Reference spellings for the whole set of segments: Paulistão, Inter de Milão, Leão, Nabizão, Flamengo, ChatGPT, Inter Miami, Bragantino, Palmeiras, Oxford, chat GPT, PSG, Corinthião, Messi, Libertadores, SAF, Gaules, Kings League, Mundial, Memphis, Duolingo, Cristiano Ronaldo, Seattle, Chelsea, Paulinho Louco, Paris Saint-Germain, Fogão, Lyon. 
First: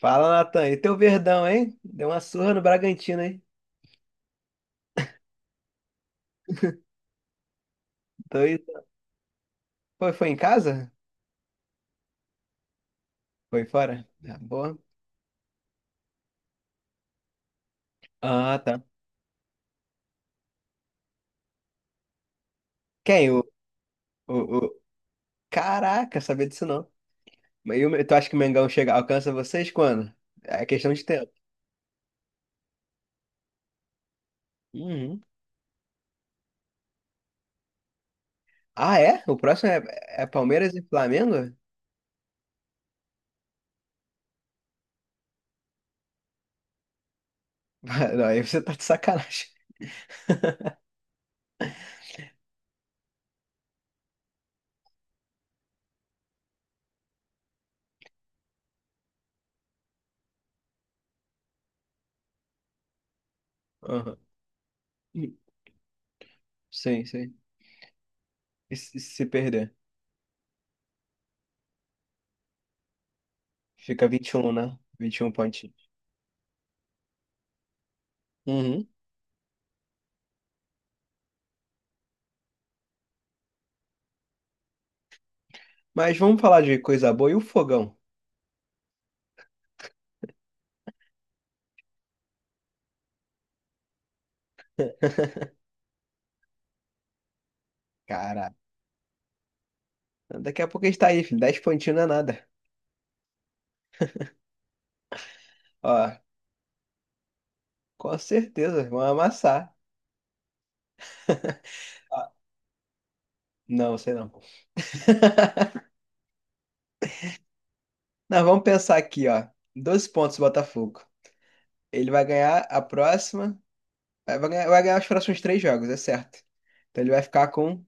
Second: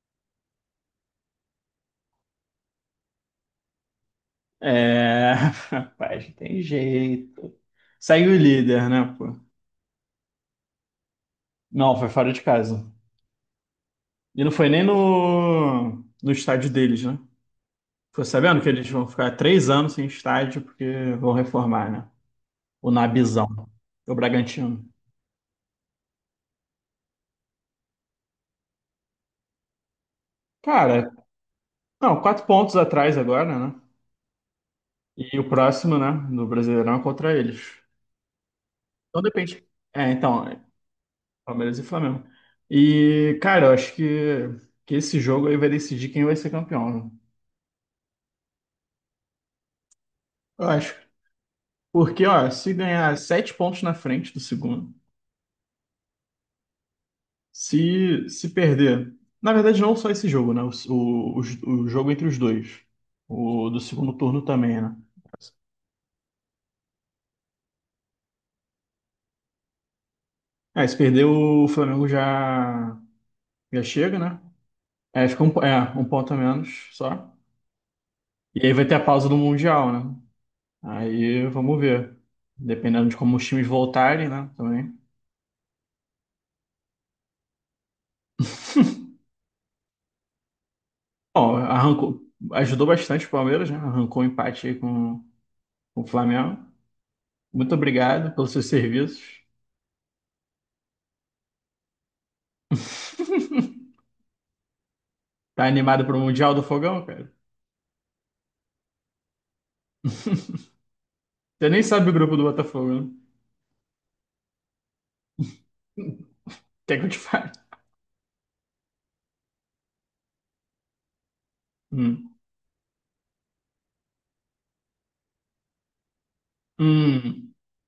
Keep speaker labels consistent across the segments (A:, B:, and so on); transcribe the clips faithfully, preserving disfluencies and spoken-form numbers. A: Fala, Natan. E teu Verdão, hein? Deu uma surra no Bragantino, hein?
B: É, rapaz, não tem jeito. Segue o
A: Dois...
B: líder, né, pô?
A: Foi, foi em casa?
B: Não, foi fora de casa.
A: Foi fora? Tá
B: E não foi
A: boa.
B: nem no, no estádio deles, né? Ficou
A: Ah,
B: sabendo que
A: tá.
B: eles vão ficar três anos sem estádio porque vão reformar, né? O
A: Quem? O,
B: Nabizão, o
A: o, o...
B: Bragantino.
A: Caraca, sabia disso não. Mas e o- tu acha que o Mengão chega, alcança vocês quando? É questão de
B: Cara,
A: tempo.
B: não, quatro pontos atrás agora, né?
A: Uhum.
B: E o próximo, né, do Brasileirão é contra eles.
A: Ah,
B: Então
A: é? O
B: depende.
A: próximo é,
B: É,
A: é
B: então, é
A: Palmeiras e Flamengo?
B: Palmeiras e Flamengo. E, cara, eu acho que, que esse jogo aí vai decidir quem vai ser campeão, né?
A: Não, aí você tá de sacanagem.
B: Eu acho. Porque, ó, se ganhar sete pontos na frente do segundo, se, se perder. Na verdade, não só esse jogo, né? O, o, o jogo entre os dois. O do segundo
A: Aham.
B: turno também, né?
A: Sim, sim. E se se perder?
B: É, se perder, o Flamengo já, já
A: Fica
B: chega,
A: vinte e
B: né?
A: um, né?
B: É,
A: vinte e um
B: fica um, po-
A: pontinhos.
B: é, um ponto a menos só. E aí vai
A: Uhum.
B: ter a pausa do Mundial, né? Aí vamos ver. Dependendo de como os times voltarem, né? Também.
A: Mas vamos falar de coisa boa e o fogão.
B: Bom, arrancou, ajudou bastante o Palmeiras, né? Arrancou o empate aí com, com o Flamengo. Muito obrigado pelos
A: Cara.
B: seus serviços.
A: Daqui a pouco a gente tá aí, filho. dez pontinhos não é nada.
B: Tá
A: Ó,
B: animado pro Mundial do Fogão, cara?
A: com certeza, vão amassar.
B: Você nem sabe o
A: Ó,
B: grupo do Botafogo, né?
A: não, sei não.
B: Quer que eu te fale?
A: Não, vamos pensar aqui, ó. doze pontos o Botafogo. Ele vai
B: Hum.
A: ganhar a próxima. Vai vai ganhar, vai ganhar os próximos três jogos, é certo. Então ele vai ficar
B: Hum.
A: com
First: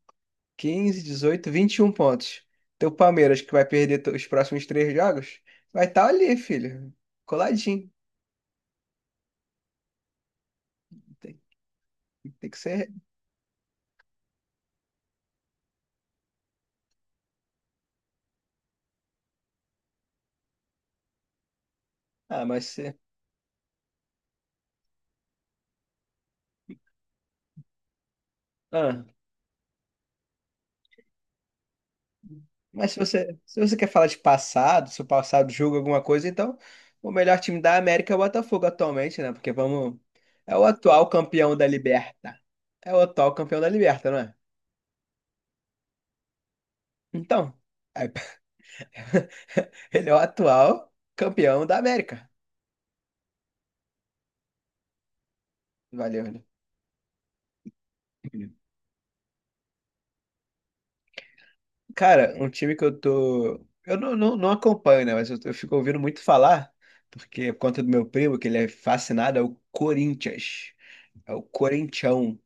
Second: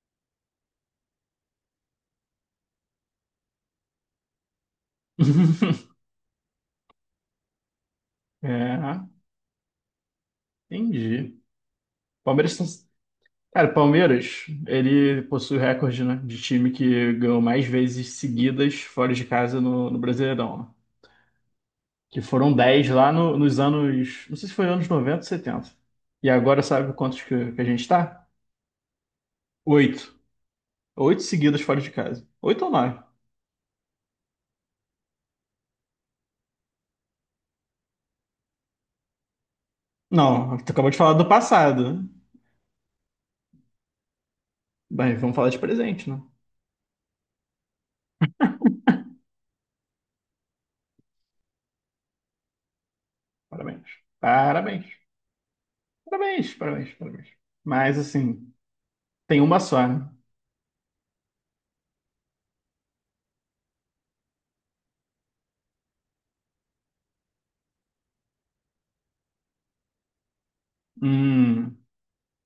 A: quinze, dezoito, vinte e um pontos. Então o Palmeiras, que vai perder to- os próximos três jogos, vai estar ali, filho. Coladinho.
B: É, entendi.
A: Tem, tem
B: Palmeiras.
A: que
B: tá-
A: ser.
B: Cara, Palmeiras, ele possui o recorde, né, de time que ganhou mais vezes seguidas fora de casa no, no Brasileirão, né? Que
A: Ah,
B: foram
A: mas
B: dez
A: se.
B: lá no- nos anos. Não sei se foi anos noventa ou setenta. E agora sabe quantos que, que a gente tá?
A: Ah.
B: Oito. Oito seguidas fora de casa. Oito ou
A: Mas se
B: nove?
A: você, se você quer falar de passado, se o passado julga alguma coisa, então o melhor time da América é o Botafogo atualmente, né? Porque vamos.
B: Não,
A: É o
B: tu acabou de
A: atual
B: falar do
A: campeão da
B: passado, né?
A: Liberta. É o atual campeão da Liberta, não é?
B: Bem, vamos falar de presente, né?
A: Então, é- ele é o atual campeão da América.
B: Parabéns. Parabéns.
A: Valeu, né?
B: Parabéns, parabéns, parabéns. Mas, assim, tem uma só, né?
A: Cara, um time que eu tô. Eu não, não, não acompanho, né? Mas eu, eu fico ouvindo muito falar, porque por conta do meu primo, que ele é fascinado, é o Corinthians. É o
B: Hum,
A: Corinthião.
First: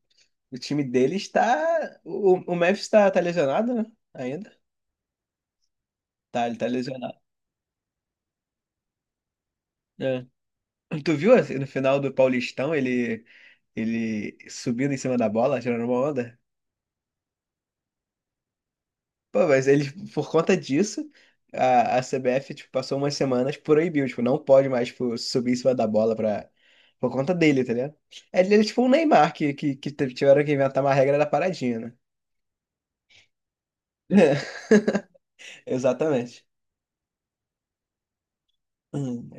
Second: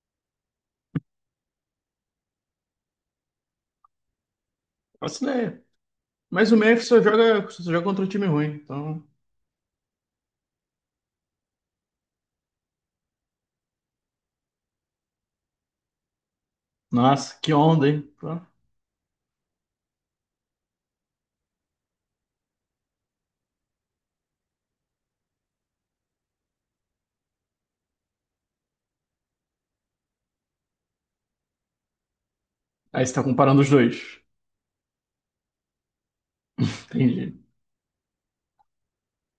A: O time dele está. O, o Memphis está tá tá lesionado, né? Ainda?
B: faço ideia.
A: Tá,
B: Mas o
A: ele tá
B: Memphis só
A: lesionado.
B: joga, só joga contra um time ruim, então.
A: É. Tu viu assim, no final do Paulistão ele, ele subindo em cima da bola, tirando uma onda?
B: Nossa, que onda, hein? Pô.
A: Pô, mas ele, por conta disso, a, a C B F tipo, passou umas semanas proibiu, tipo, não pode mais tipo, subir em cima da bola pra, por conta dele, tá ligado? É, ele é tipo um Neymar que, que, que tiveram que inventar uma regra da paradinha, né?
B: Aí você tá comparando os dois.
A: Exatamente.
B: Entendi.
A: Hum.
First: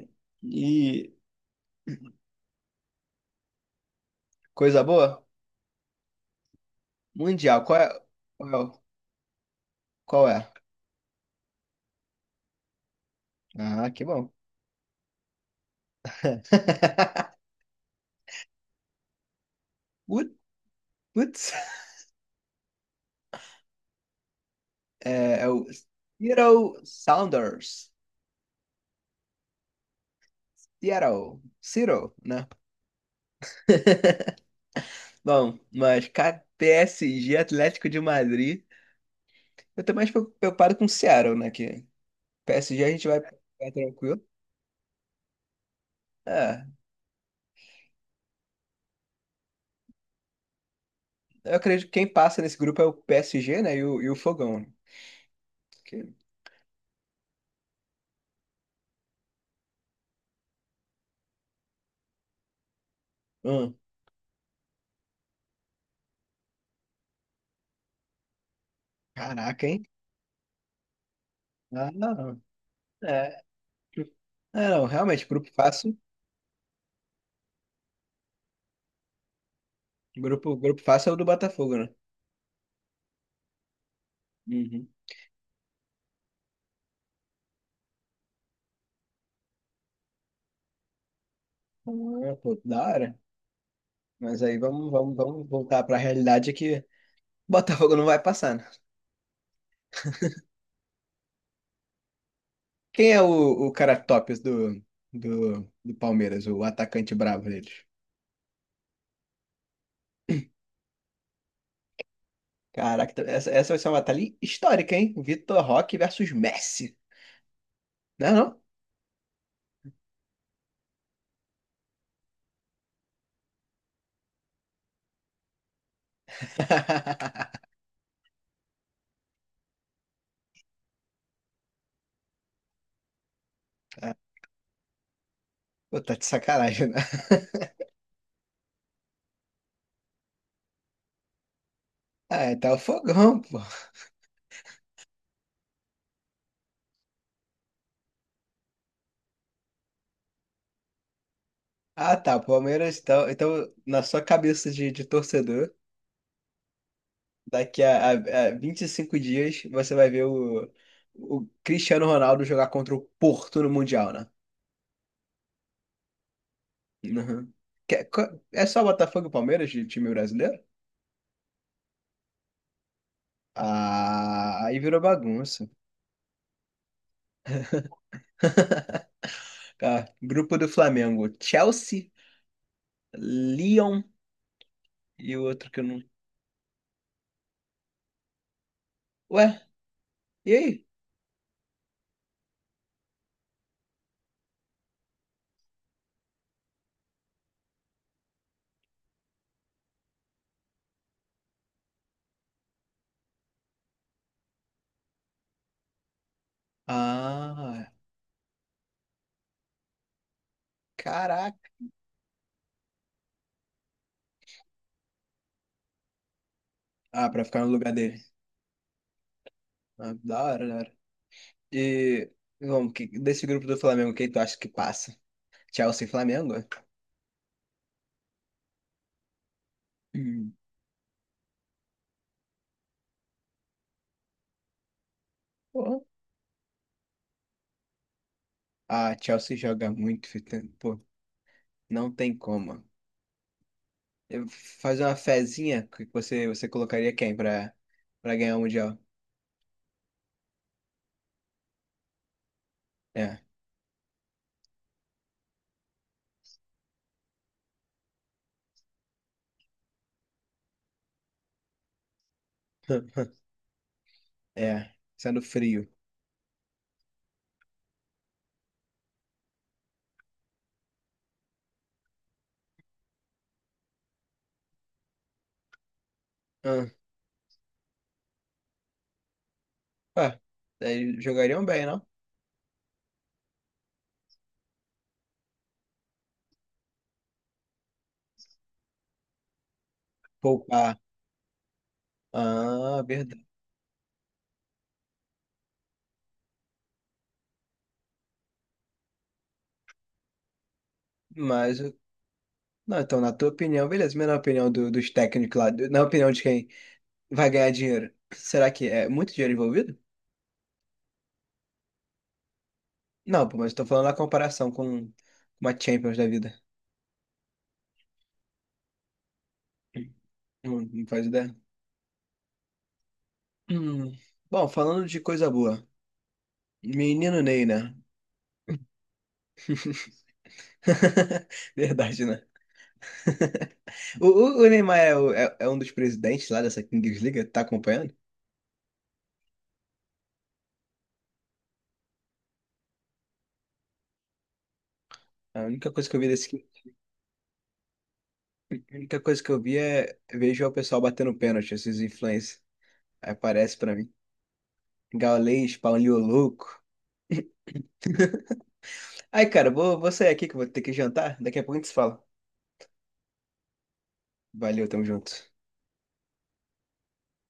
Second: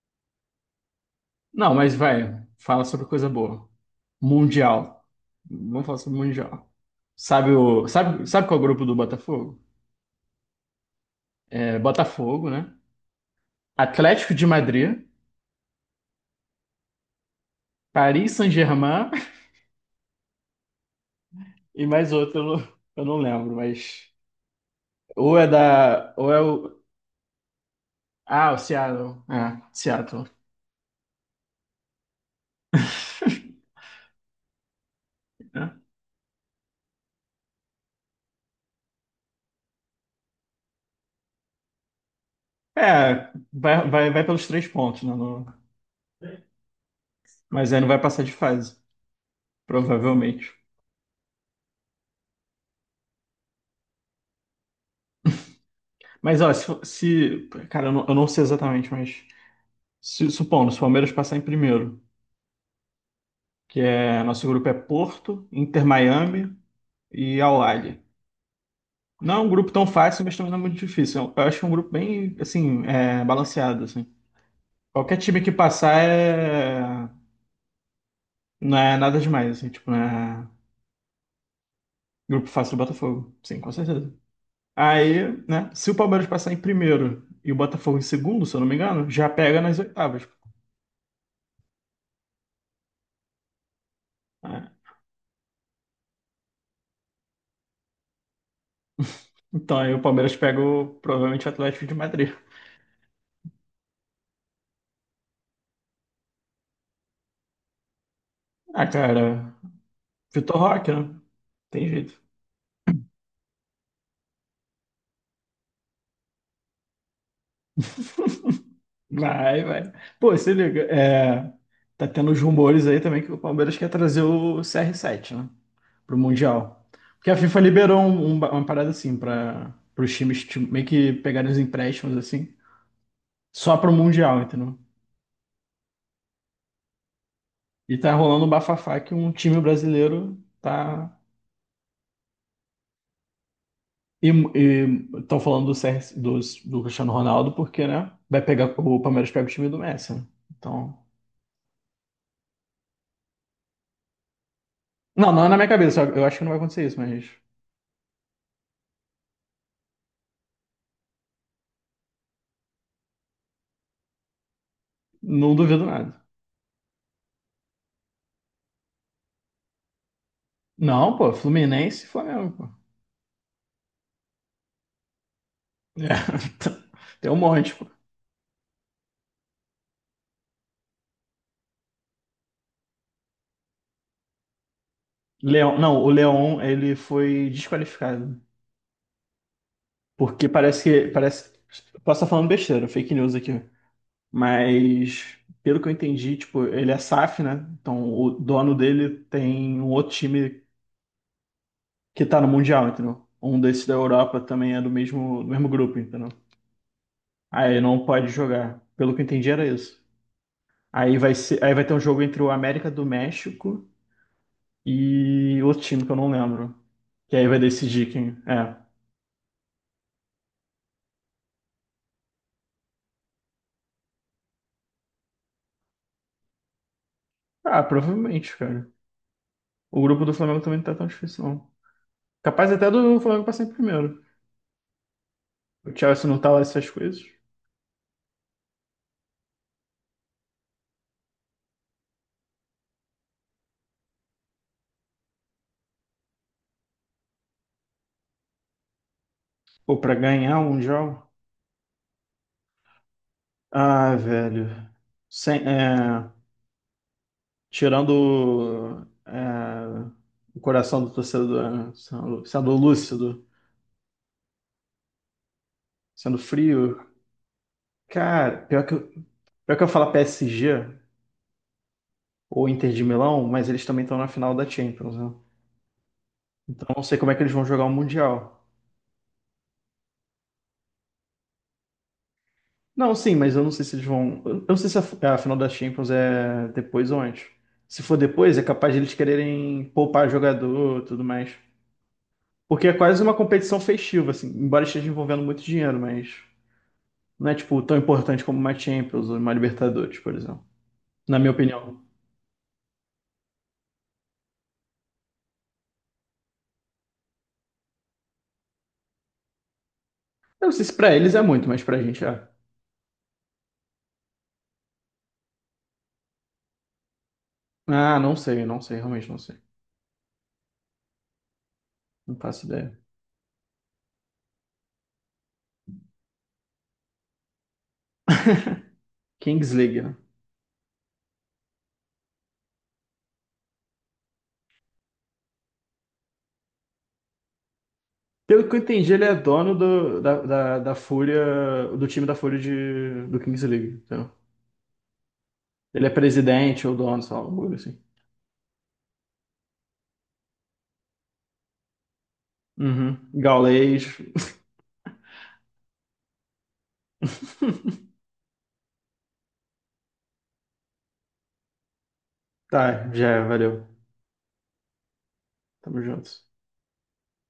A: E
B: Não, mas vai, fala sobre coisa boa.
A: coisa
B: Mundial.
A: boa?
B: Vamos falar sobre Mundial. Sabe
A: Mundial, qual
B: o,
A: é?
B: sabe, sabe
A: Qual é?
B: qual é o
A: o-
B: grupo do Botafogo?
A: Qual é?
B: É Botafogo, né?
A: Ah, que
B: Atlético
A: bom.
B: de Madrid, Paris Saint-Germain
A: Ut- Putz,
B: e mais outro, eu não, eu não lembro, mas. Ou
A: é,
B: é
A: é o
B: da. Ou é o.
A: Seattle Sounders.
B: Ah, o Seattle. É, Seattle.
A: Seattle, Seattle, né? Bom,
B: É,
A: mas cara, P S G Atlético de Madrid. Eu tô mais preocupado com o Seattle, né? Que P S G a gente
B: É,
A: vai, vai
B: vai, vai, vai
A: tranquilo.
B: pelos três pontos, né? não-
A: É,
B: mas aí não vai passar de fase, provavelmente.
A: eu acredito que quem passa nesse grupo é o P S G, né? E o, e o Fogão, né? Que,
B: Mas, ó, se. For- se- cara, eu não, eu não sei exatamente, mas. Se- supondo, se o Palmeiras passar em primeiro,
A: hum,
B: que é. Nosso grupo é Porto, Inter Miami e Al Ahly. Não é um
A: caraca,
B: grupo
A: hein?
B: tão fácil, mas também não é muito difícil. Eu acho que é um grupo
A: Ah,
B: bem,
A: não.
B: assim, é,
A: É.
B: balanceado, assim.
A: É, não,
B: Qualquer
A: realmente,
B: time
A: grupo
B: que
A: fácil.
B: passar é. Não é nada demais, assim, tipo, não é
A: Grupo, grupo fácil é o do Botafogo, né?
B: grupo fácil do Botafogo. Sim, com certeza.
A: Uhum.
B: Aí, né, se o Palmeiras passar em primeiro e o Botafogo em segundo, se eu não me engano, já pega nas oitavas,
A: Ah, pô, da hora. Mas aí
B: né?
A: vamos, vamos, vamos voltar pra realidade que o Botafogo não vai passar, né?
B: Então aí o Palmeiras pega o, provavelmente o Atlético de Madrid.
A: Quem é o, o cara tops do, do, do Palmeiras, o atacante bravo deles?
B: Ah, cara, Vitor Roque, né? Tem jeito.
A: Caraca, essa, essa vai ser uma batalha histórica, hein? Vitor Roque versus Messi. Não é não?
B: Vai, vai. Pô, se liga, é, tá tendo os rumores aí também que o Palmeiras quer trazer o C R sete, né? Pro Mundial. Porque a FIFA liberou um- um- uma parada assim para os times ti- meio que pegarem os empréstimos assim, só pro Mundial, entendeu?
A: Pô, tá de sacanagem, né?
B: E tá rolando um bafafá que um time brasileiro tá.
A: Ah, tá o fogão, pô.
B: E estão falando do, C R dos- do do Cristiano Ronaldo, porque, né? Vai pegar, o Palmeiras pega o time do Messi, né? Então.
A: Ah, tá. O Palmeiras, então, então na sua cabeça de, de
B: Não, não é na minha
A: torcedor.
B: cabeça. Eu acho que não vai acontecer isso, mas
A: Daqui a, a, a vinte e cinco dias você vai ver o, o Cristiano Ronaldo jogar contra o Porto no Mundial, né?
B: não duvido nada.
A: Uhum. Que- co- É só Botafogo e Palmeiras de time brasileiro?
B: Não, pô, Fluminense e Flamengo, pô.
A: Ah, aí virou bagunça.
B: É, tem um monte, pô.
A: Tá, grupo do Flamengo: Chelsea, Lyon e o outro
B: Leão,
A: que eu não.
B: não, o Leão, ele foi desqualificado.
A: Ué,
B: Porque
A: e
B: parece
A: aí?
B: que. Parece. Posso estar falando besteira, fake news aqui. Mas, pelo que eu entendi, tipo, ele é S A F, né? Então o dono dele tem um outro time que tá no Mundial, entendeu? Um desses da Europa também é do mesmo, do mesmo grupo, entendeu? Aí
A: Ah,
B: não pode jogar. Pelo que eu entendi, era isso. Aí vai ser,
A: caraca.
B: aí vai ter um jogo entre o América do México e outro time que eu não lembro.
A: Ah,
B: E
A: pra
B: aí vai
A: ficar no lugar
B: decidir
A: dele.
B: quem. É.
A: Ah, da hora, da hora. E vamos, que- desse grupo do Flamengo, quem tu acha que passa? Chelsea e Flamengo?
B: Ah, provavelmente, cara. O grupo do
A: Hum.
B: Flamengo também não tá tão difícil, não. Capaz até do Flamengo passar em primeiro. O
A: Pô,
B: Chelsea não tá lá essas coisas?
A: a Chelsea joga muito, Fita. Pô, não tem como. Eu fazer uma fezinha que você, você colocaria quem pra, pra ganhar o Mundial?
B: Pô, pra ganhar um Mundial?
A: É.
B: Ah, velho. Sem, é, tirando é, o coração do torcedor, né? sendo, sendo lúcido,
A: É. Sendo frio.
B: sendo frio. Cara, pior que, eu- pior que eu falar P S G ou Inter de Milão, mas eles também estão na final da Champions, né? Então
A: Ah,
B: eu não sei como é que eles vão jogar o Mundial.
A: pá, daí jogariam bem, não?
B: Não, sim, mas eu não sei se eles vão. Eu não sei se a, a final da Champions é depois ou antes. Se for depois, é capaz de eles quererem poupar
A: Poupar.
B: jogador e tudo mais. Porque é
A: Ah,
B: quase uma
A: verdade.
B: competição festiva, assim, embora esteja envolvendo muito dinheiro, mas não é, tipo, tão importante como uma Champions ou uma Libertadores, por exemplo. Na minha
A: Mas,
B: opinião.
A: não, então, na tua opinião, beleza, mas na opinião do- dos técnicos lá, do- na opinião de quem vai ganhar dinheiro, será que é muito dinheiro envolvido?
B: Eu não sei se pra eles é muito, mas pra gente é.
A: Não, pô, mas eu tô falando na comparação com uma Champions da vida.
B: Ah, não sei, não sei, realmente não sei.
A: Não, não faz ideia.
B: Não faço ideia.
A: Hum. Bom, falando de coisa boa, menino Ney, né?
B: Kings League, né?
A: Verdade, né? O, o- o Neymar é, o- é- é um dos presidentes lá dessa Kings League, tá acompanhando?
B: Pelo que eu entendi, ele é dono do, da, da, da Fúria, do time da Fúria de, do Kings League. Entendeu?
A: A única
B: Ele
A: coisa
B: é
A: que eu vi desse,
B: presidente ou dono, sei lá, alguma coisa assim.
A: a única coisa que eu vi é vejo o pessoal batendo pênalti, esses influencers.
B: Uhum.
A: Aí aparece pra
B: Gaulês.
A: mim. Gaules, Paulinho Louco. Ai, cara, vou, vou sair aqui que eu vou ter que jantar. Daqui a pouco a gente se fala.
B: Tá, já, é, valeu.
A: Valeu, tamo junto.
B: Tamo junto.